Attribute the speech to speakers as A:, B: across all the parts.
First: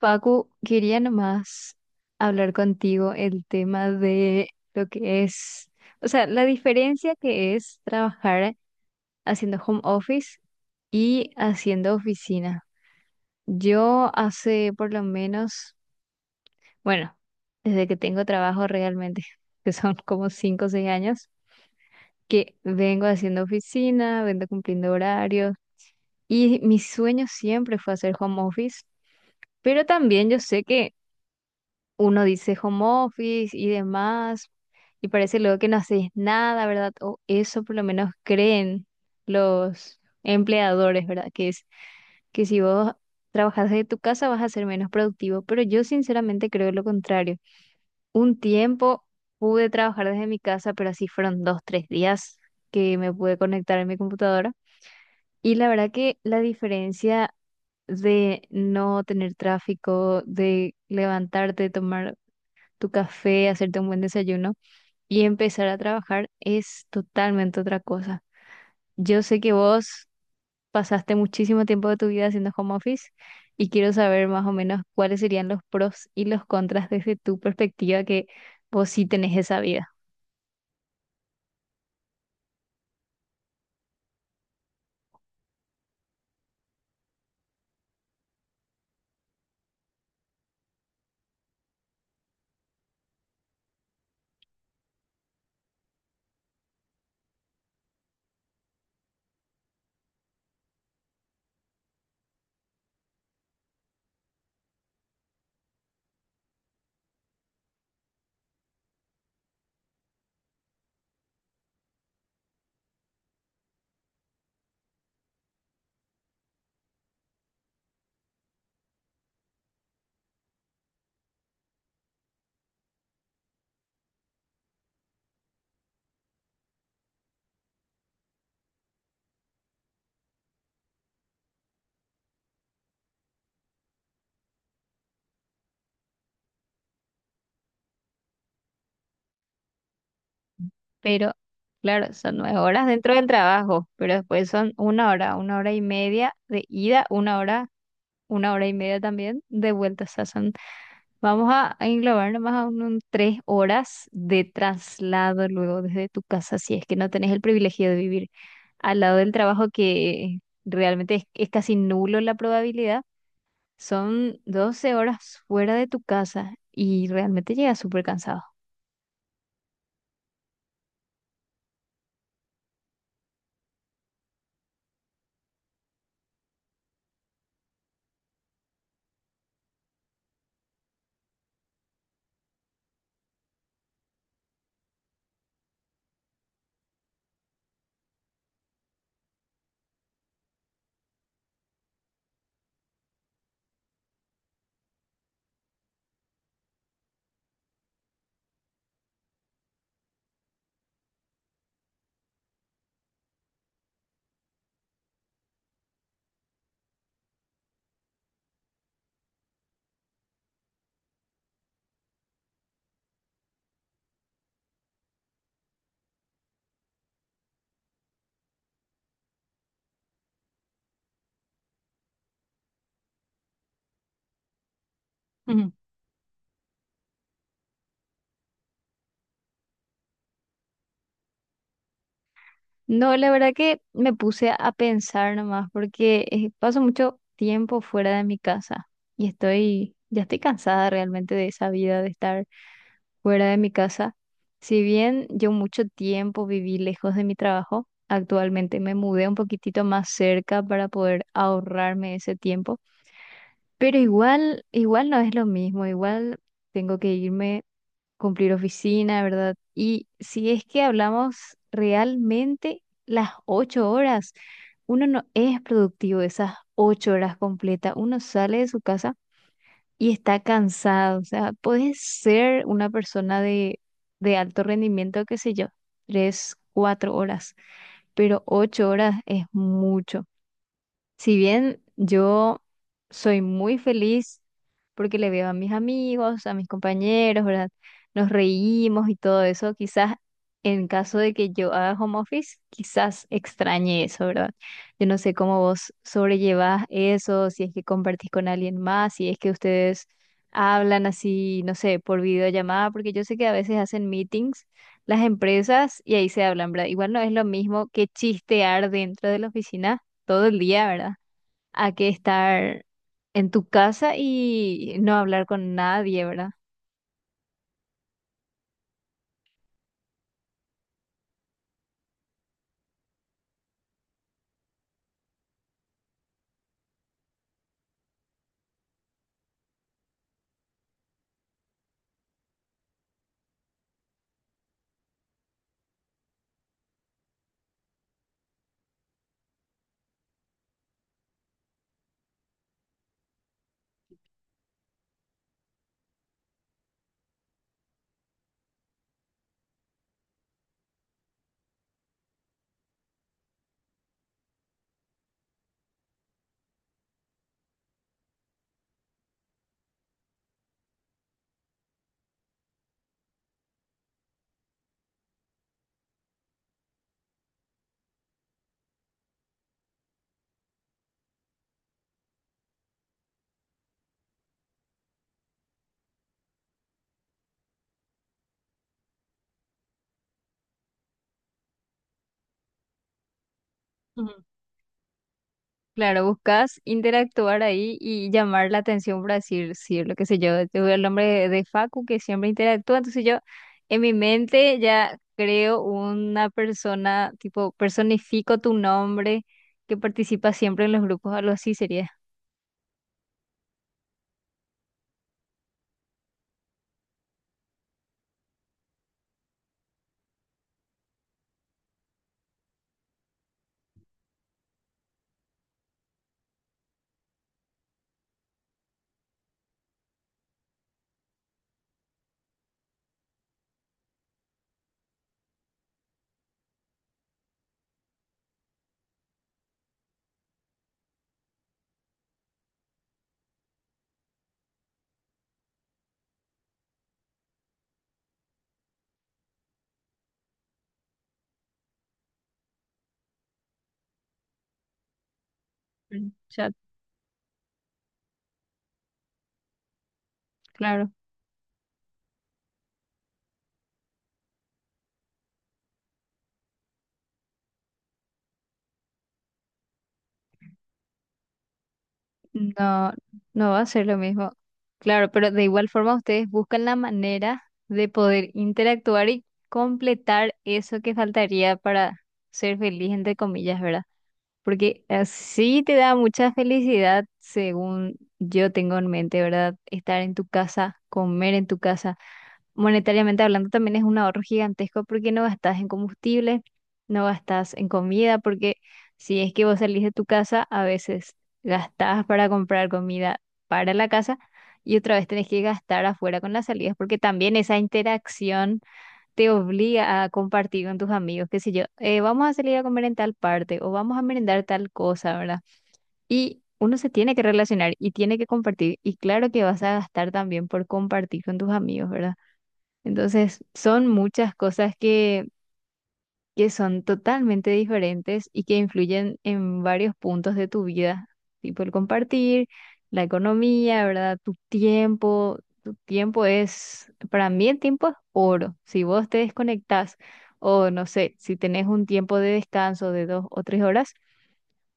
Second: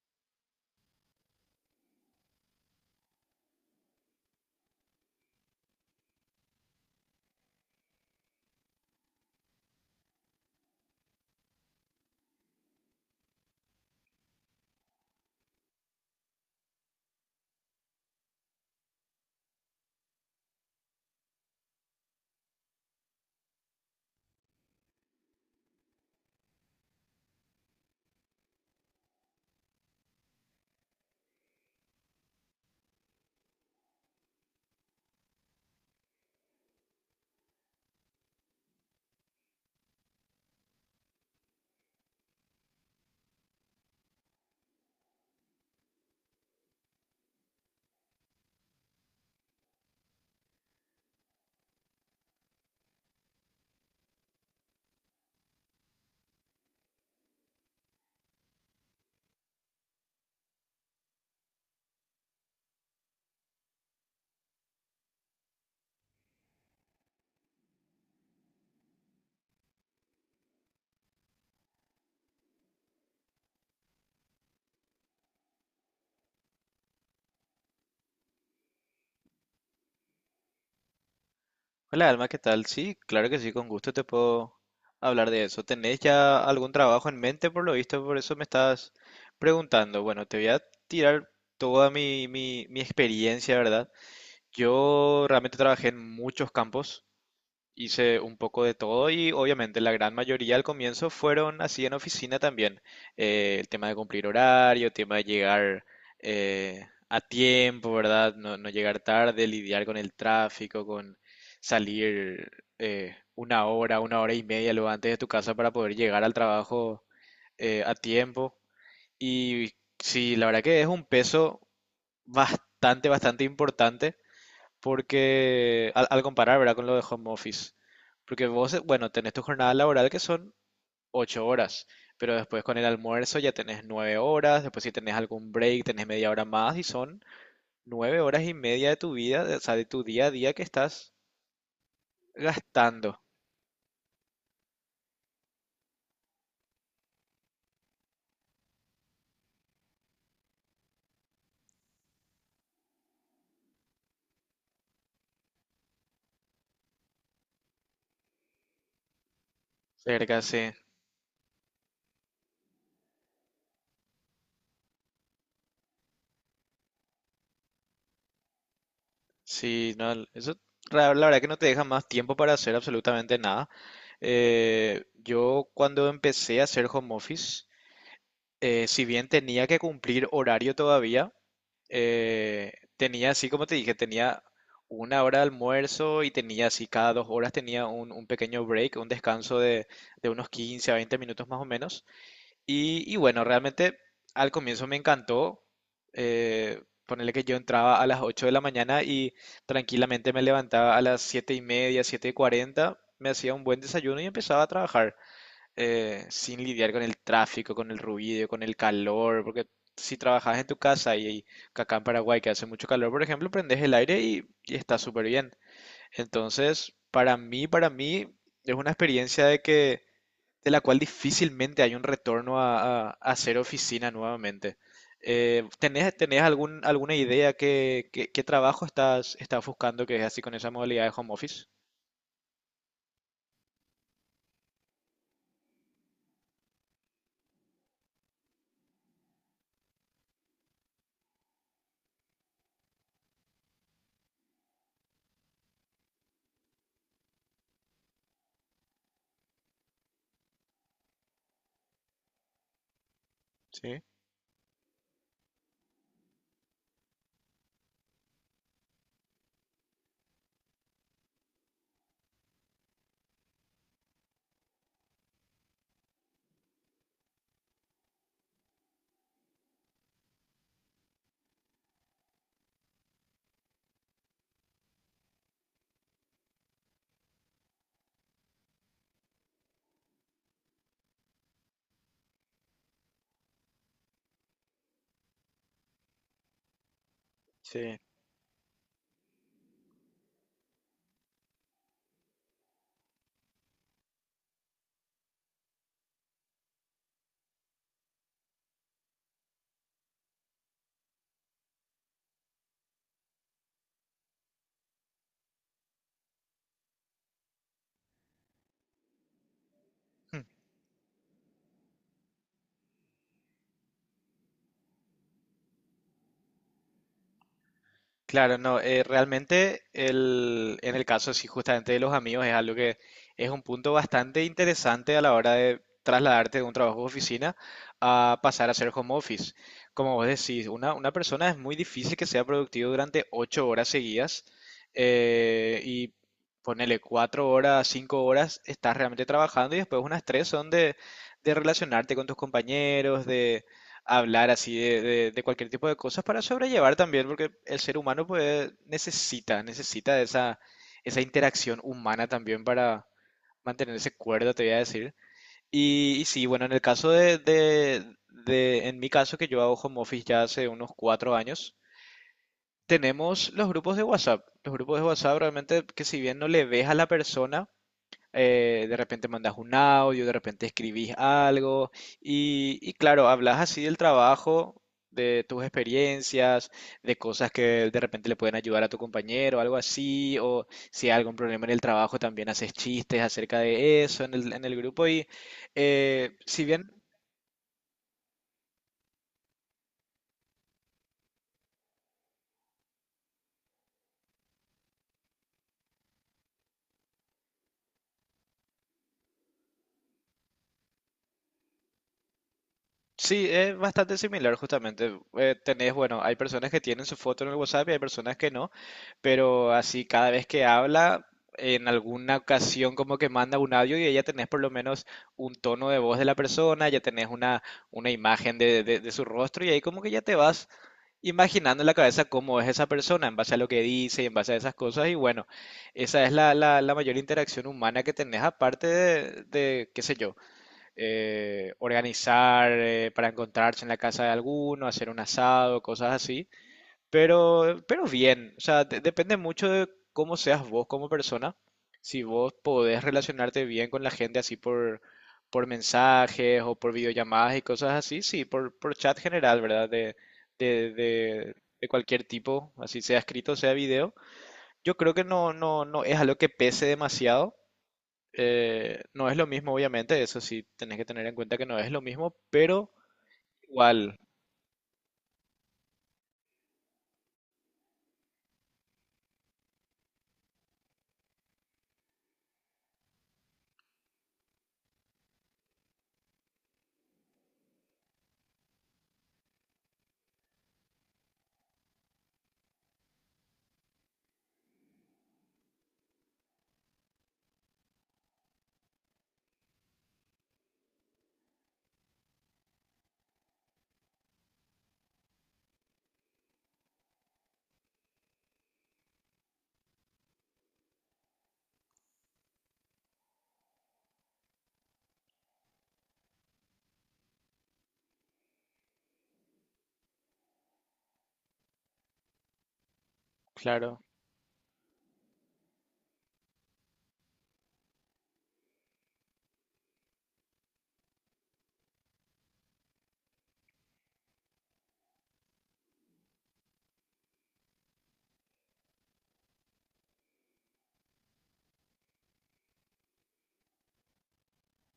A: Paco, quería nomás hablar contigo el tema de lo que es, o sea, la diferencia que es trabajar haciendo home office y haciendo oficina. Yo hace por lo menos, bueno, desde que tengo trabajo realmente, que son como 5 o 6 años, que vengo haciendo oficina, vengo cumpliendo horarios y mi sueño siempre fue hacer home office, pero también yo sé que uno dice home office y demás, y parece luego que no haces nada, ¿verdad? O eso por lo menos creen los empleadores, ¿verdad? Que es que si vos trabajas desde tu casa vas a ser menos productivo, pero yo sinceramente creo lo contrario. Un tiempo pude trabajar desde mi casa, pero así fueron dos, tres días que me pude conectar en mi computadora. Y la verdad que la diferencia de no tener tráfico, de levantarte, tomar tu café, hacerte un buen desayuno y empezar a trabajar es totalmente otra cosa. Yo sé que vos pasaste muchísimo tiempo de tu vida haciendo home office y quiero saber más o menos cuáles serían los pros y los contras desde tu perspectiva que vos sí tenés esa vida.
B: Hola Alma, ¿qué tal? Sí, claro que sí, con gusto te puedo hablar de eso. ¿Tenés ya algún trabajo en mente por lo visto? Por eso me estás preguntando. Bueno, te voy a tirar toda mi experiencia, ¿verdad? Yo realmente trabajé en muchos campos. Hice un poco de todo y obviamente la gran mayoría al comienzo fueron así en oficina también. El tema de cumplir horario, el tema de llegar a tiempo, ¿verdad? No, no llegar tarde, lidiar con el tráfico, con salir una hora y media luego antes de tu casa para poder llegar al trabajo a tiempo. Y sí, la verdad que es un peso bastante importante porque al comparar, ¿verdad? Con lo de home office. Porque vos, bueno, tenés tu jornada laboral que son 8 horas, pero después con el almuerzo ya tenés 9 horas, después si tenés algún break tenés media hora más y son 9 horas y media de tu vida, o sea, de tu día a día que estás
A: Pero claro, son 9 horas dentro
B: gastando.
A: del trabajo, pero después son 1 hora, una hora y media de ida, 1 hora, una hora y media también de vuelta. O sea, son. Vamos a englobar nomás a un 3 horas de traslado luego desde tu casa, si es que no tenés el privilegio de vivir al lado del trabajo, que
B: Cerca, sí.
A: realmente es casi nulo la probabilidad. Son 12 horas fuera de tu casa y realmente llegas súper cansado.
B: Sí, no, eso la verdad que no te deja más tiempo para hacer absolutamente nada. Yo cuando empecé a hacer home office, si bien tenía que cumplir horario todavía, eh, tenía así, como te dije, tenía 1 hora de almuerzo y tenía así, cada 2 horas tenía un pequeño break, un descanso de unos 15 a 20 minutos más o menos. Y bueno, realmente al comienzo me encantó. Ponerle que yo entraba a las 8 de la mañana y tranquilamente me levantaba a las 7 y media, 7 y 40, me hacía un buen desayuno y empezaba a trabajar sin lidiar con el tráfico, con el ruido, con el calor, porque si trabajas en tu casa y acá en Paraguay que hace mucho calor, por ejemplo, prendes el aire y está súper bien. Entonces, para mí es una experiencia de que de la cual difícilmente hay un retorno a, a hacer oficina nuevamente. Eh,
A: Ujú.
B: ¿tenés, tenés algún, alguna idea que, qué trabajo estás, estás buscando que es así con esa modalidad de home office?
A: No, la verdad que me puse a pensar nomás porque paso mucho tiempo fuera de mi casa y ya estoy cansada realmente de esa vida de estar fuera de mi casa. Si bien yo mucho tiempo viví lejos de mi trabajo, actualmente me mudé un poquitito más cerca para poder ahorrarme ese tiempo, pero
B: Sí,
A: igual, igual no es lo mismo, igual tengo que irme, cumplir oficina, ¿verdad? Y si es que hablamos realmente las 8 horas, uno no es productivo esas 8 horas completas, uno sale de su casa y está cansado. O sea, puedes ser una persona de alto rendimiento, qué sé yo, tres, cuatro horas, pero 8 horas es mucho. Si bien yo soy muy feliz porque le veo a mis amigos, a mis compañeros, ¿verdad?
B: sí.
A: Nos reímos y todo eso, quizás en caso de que yo haga home office, quizás extrañe eso, ¿verdad? Yo no sé cómo vos sobrellevás eso, si es que compartís con alguien más, si es que ustedes hablan así, no sé, por videollamada, porque yo sé que a veces hacen meetings las empresas y ahí se hablan, ¿verdad? Igual no es lo mismo que chistear dentro de la oficina todo el día, ¿verdad? A que estar en tu casa y no hablar con nadie, ¿verdad?
B: Claro, no, realmente el, en el caso sí, justamente de los amigos es algo que es un punto bastante interesante a la hora de trasladarte de un trabajo de oficina a pasar a ser home office. Como vos decís, una persona es muy difícil que sea productivo durante 8 horas seguidas y ponele 4 horas, 5 horas, estás realmente trabajando y después unas tres son de relacionarte con tus compañeros, hablar así de, de cualquier tipo de cosas para sobrellevar también, porque el ser humano pues necesita, necesita de esa, esa interacción humana también para mantenerse cuerdo, te voy a decir. Y sí, bueno, en el caso en mi caso que yo hago home office ya hace unos 4 años, tenemos los grupos de WhatsApp. Los grupos de WhatsApp realmente que si bien no le ves a la persona, de repente mandas un audio, de repente escribís algo y claro, hablas así del trabajo, de tus experiencias, de cosas que de repente le pueden ayudar a tu compañero, algo así, o si hay algún problema en el trabajo también haces chistes acerca de eso
A: Ujú.
B: en el grupo y
A: Claro,
B: si
A: buscas
B: bien
A: interactuar ahí y llamar la atención para decir, sí, lo que sé yo, te veo el nombre de Facu que siempre interactúa, entonces yo en mi mente ya creo una persona, tipo, personifico tu nombre que participa siempre en los grupos, algo así sería.
B: sí, es bastante similar justamente. Tenés, bueno, hay personas que tienen su foto en el WhatsApp y hay personas que no, pero así cada vez que habla, en alguna ocasión como que manda un audio y ya tenés por lo menos un tono de voz de la persona, ya tenés una imagen de, de su rostro y ahí como que ya te vas imaginando en la cabeza cómo es esa persona en base a lo que dice y en base a esas cosas y bueno, esa es la, la mayor interacción humana que tenés aparte de, qué sé yo organizar para encontrarse en la casa de alguno, hacer un asado, cosas así. Pero bien, o sea, depende mucho de cómo seas vos como persona. Si vos podés relacionarte bien con la gente así por
A: El
B: mensajes
A: chat,
B: o por videollamadas y cosas así, sí, por chat general, ¿verdad? De,
A: claro.
B: de, de cualquier tipo, así sea escrito, sea video. Yo creo que no, no, no es algo que pese demasiado. No es lo mismo, obviamente, eso sí, tenés que tener en cuenta que no es lo mismo, pero
A: No, no va a ser lo
B: igual,
A: mismo. Claro, pero de igual forma ustedes buscan la manera de poder interactuar y completar eso que faltaría para ser feliz, entre comillas, ¿verdad? Porque así te da mucha felicidad, según yo tengo en mente, ¿verdad? Estar en tu casa, comer en tu casa monetariamente hablando también es un ahorro gigantesco porque no gastas en combustible, no gastas en comida, porque si es que vos salís de tu casa, a veces gastás para comprar comida para la casa y otra vez tenés que gastar afuera con las salidas, porque también esa interacción te obliga a compartir con tus amigos, qué sé yo, vamos a salir a comer en tal parte o vamos a merendar tal cosa, ¿verdad? Y uno se tiene que relacionar y tiene que compartir y claro que vas a gastar también por compartir con tus amigos, ¿verdad? Entonces,
B: claro.
A: son muchas cosas que son totalmente diferentes y que influyen en varios puntos de tu vida, tipo el compartir, la economía, ¿verdad? Tu tiempo es, para mí el tiempo es oro. Si vos te desconectás o no sé, si tenés un tiempo de descanso de dos o 3 horas,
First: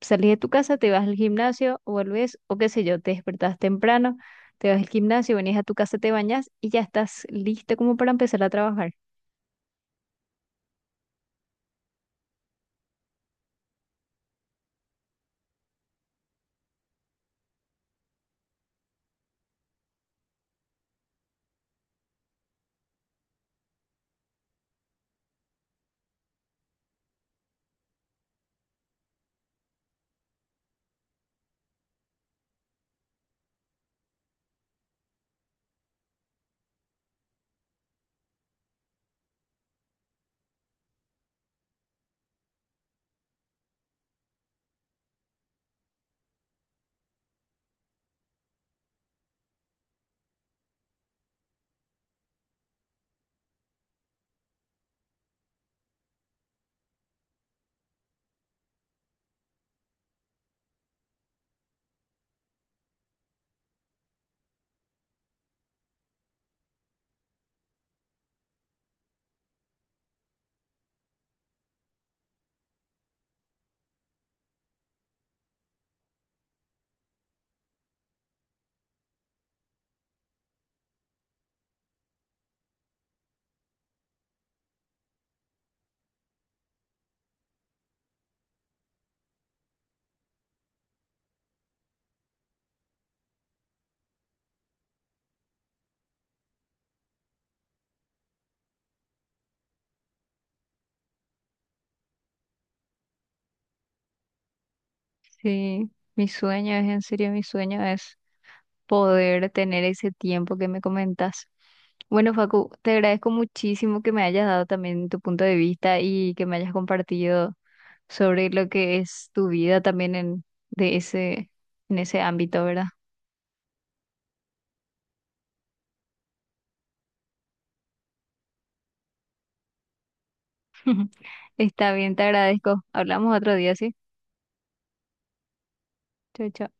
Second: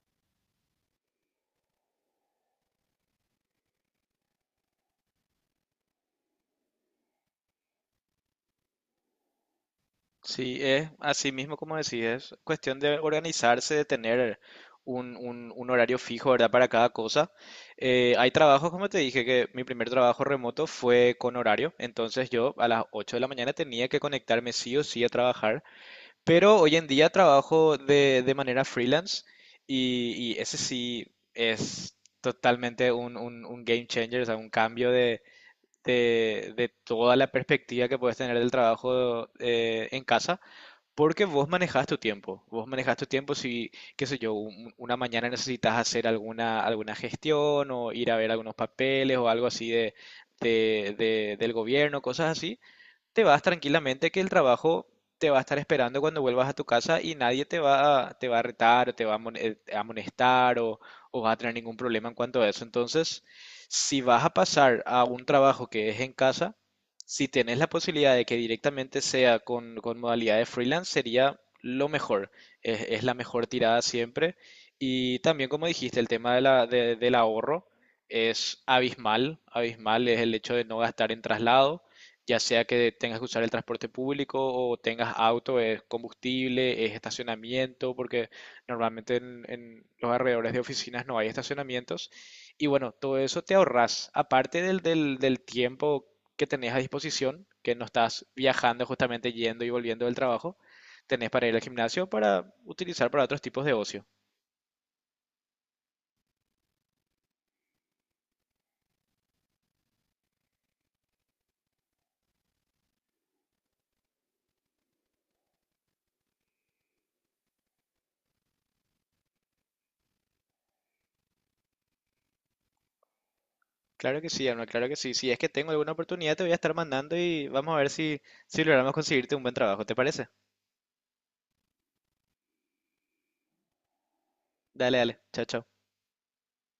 A: salís de tu casa, te vas al gimnasio, vuelves o qué sé yo, te despertás temprano, te vas al gimnasio, venís a tu casa, te bañas y ya estás listo como para empezar a trabajar.
B: Sí, es así mismo como decís, es cuestión de organizarse, de tener un, un horario fijo, ¿verdad? Para cada cosa. Hay trabajos, como te dije, que mi primer trabajo remoto fue con horario, entonces yo a las 8 de la mañana tenía que conectarme sí o sí a trabajar. Pero hoy en día trabajo de manera freelance y ese sí es totalmente un, un game changer, o sea, un cambio de, de toda la perspectiva que puedes tener del trabajo en casa, porque vos manejas tu tiempo, vos manejas tu tiempo si, qué sé yo, una mañana necesitas hacer alguna, alguna gestión o ir a ver algunos papeles o algo así de, del gobierno, cosas así te vas tranquilamente que el trabajo te va a estar esperando cuando vuelvas a tu casa y nadie te va a, te va a retar o te va a a amonestar o va a tener ningún problema en cuanto a eso. Entonces, si vas a pasar a un trabajo que es en casa, si tenés la posibilidad de que directamente sea con modalidad de freelance, sería lo mejor. Es la mejor tirada siempre. Y también, como dijiste, el tema de del ahorro es abismal. Abismal es el hecho de no gastar en traslado ya sea que tengas que usar el transporte público o tengas auto, es combustible, es estacionamiento, porque normalmente en los alrededores de oficinas no hay estacionamientos. Y bueno, todo eso te ahorras, aparte del tiempo que tenés a disposición, que no estás viajando justamente yendo y volviendo del trabajo, tenés para ir al gimnasio para utilizar para otros tipos de ocio.
A: Sí, mi sueño es, en serio, mi sueño es poder tener ese tiempo que me comentas. Bueno, Facu, te agradezco muchísimo que me hayas dado también tu punto de vista y que me hayas compartido sobre lo que es tu vida también en, de ese, en ese ámbito, ¿verdad?
B: Claro que sí, Alma, claro que sí. Si es que tengo alguna oportunidad, te voy a estar mandando y vamos a ver si, si logramos conseguirte un buen trabajo. ¿Te parece?
A: Está bien, te agradezco. Hablamos otro día, ¿sí?
B: Dale, dale. Chao, chao.
A: Chao, chao.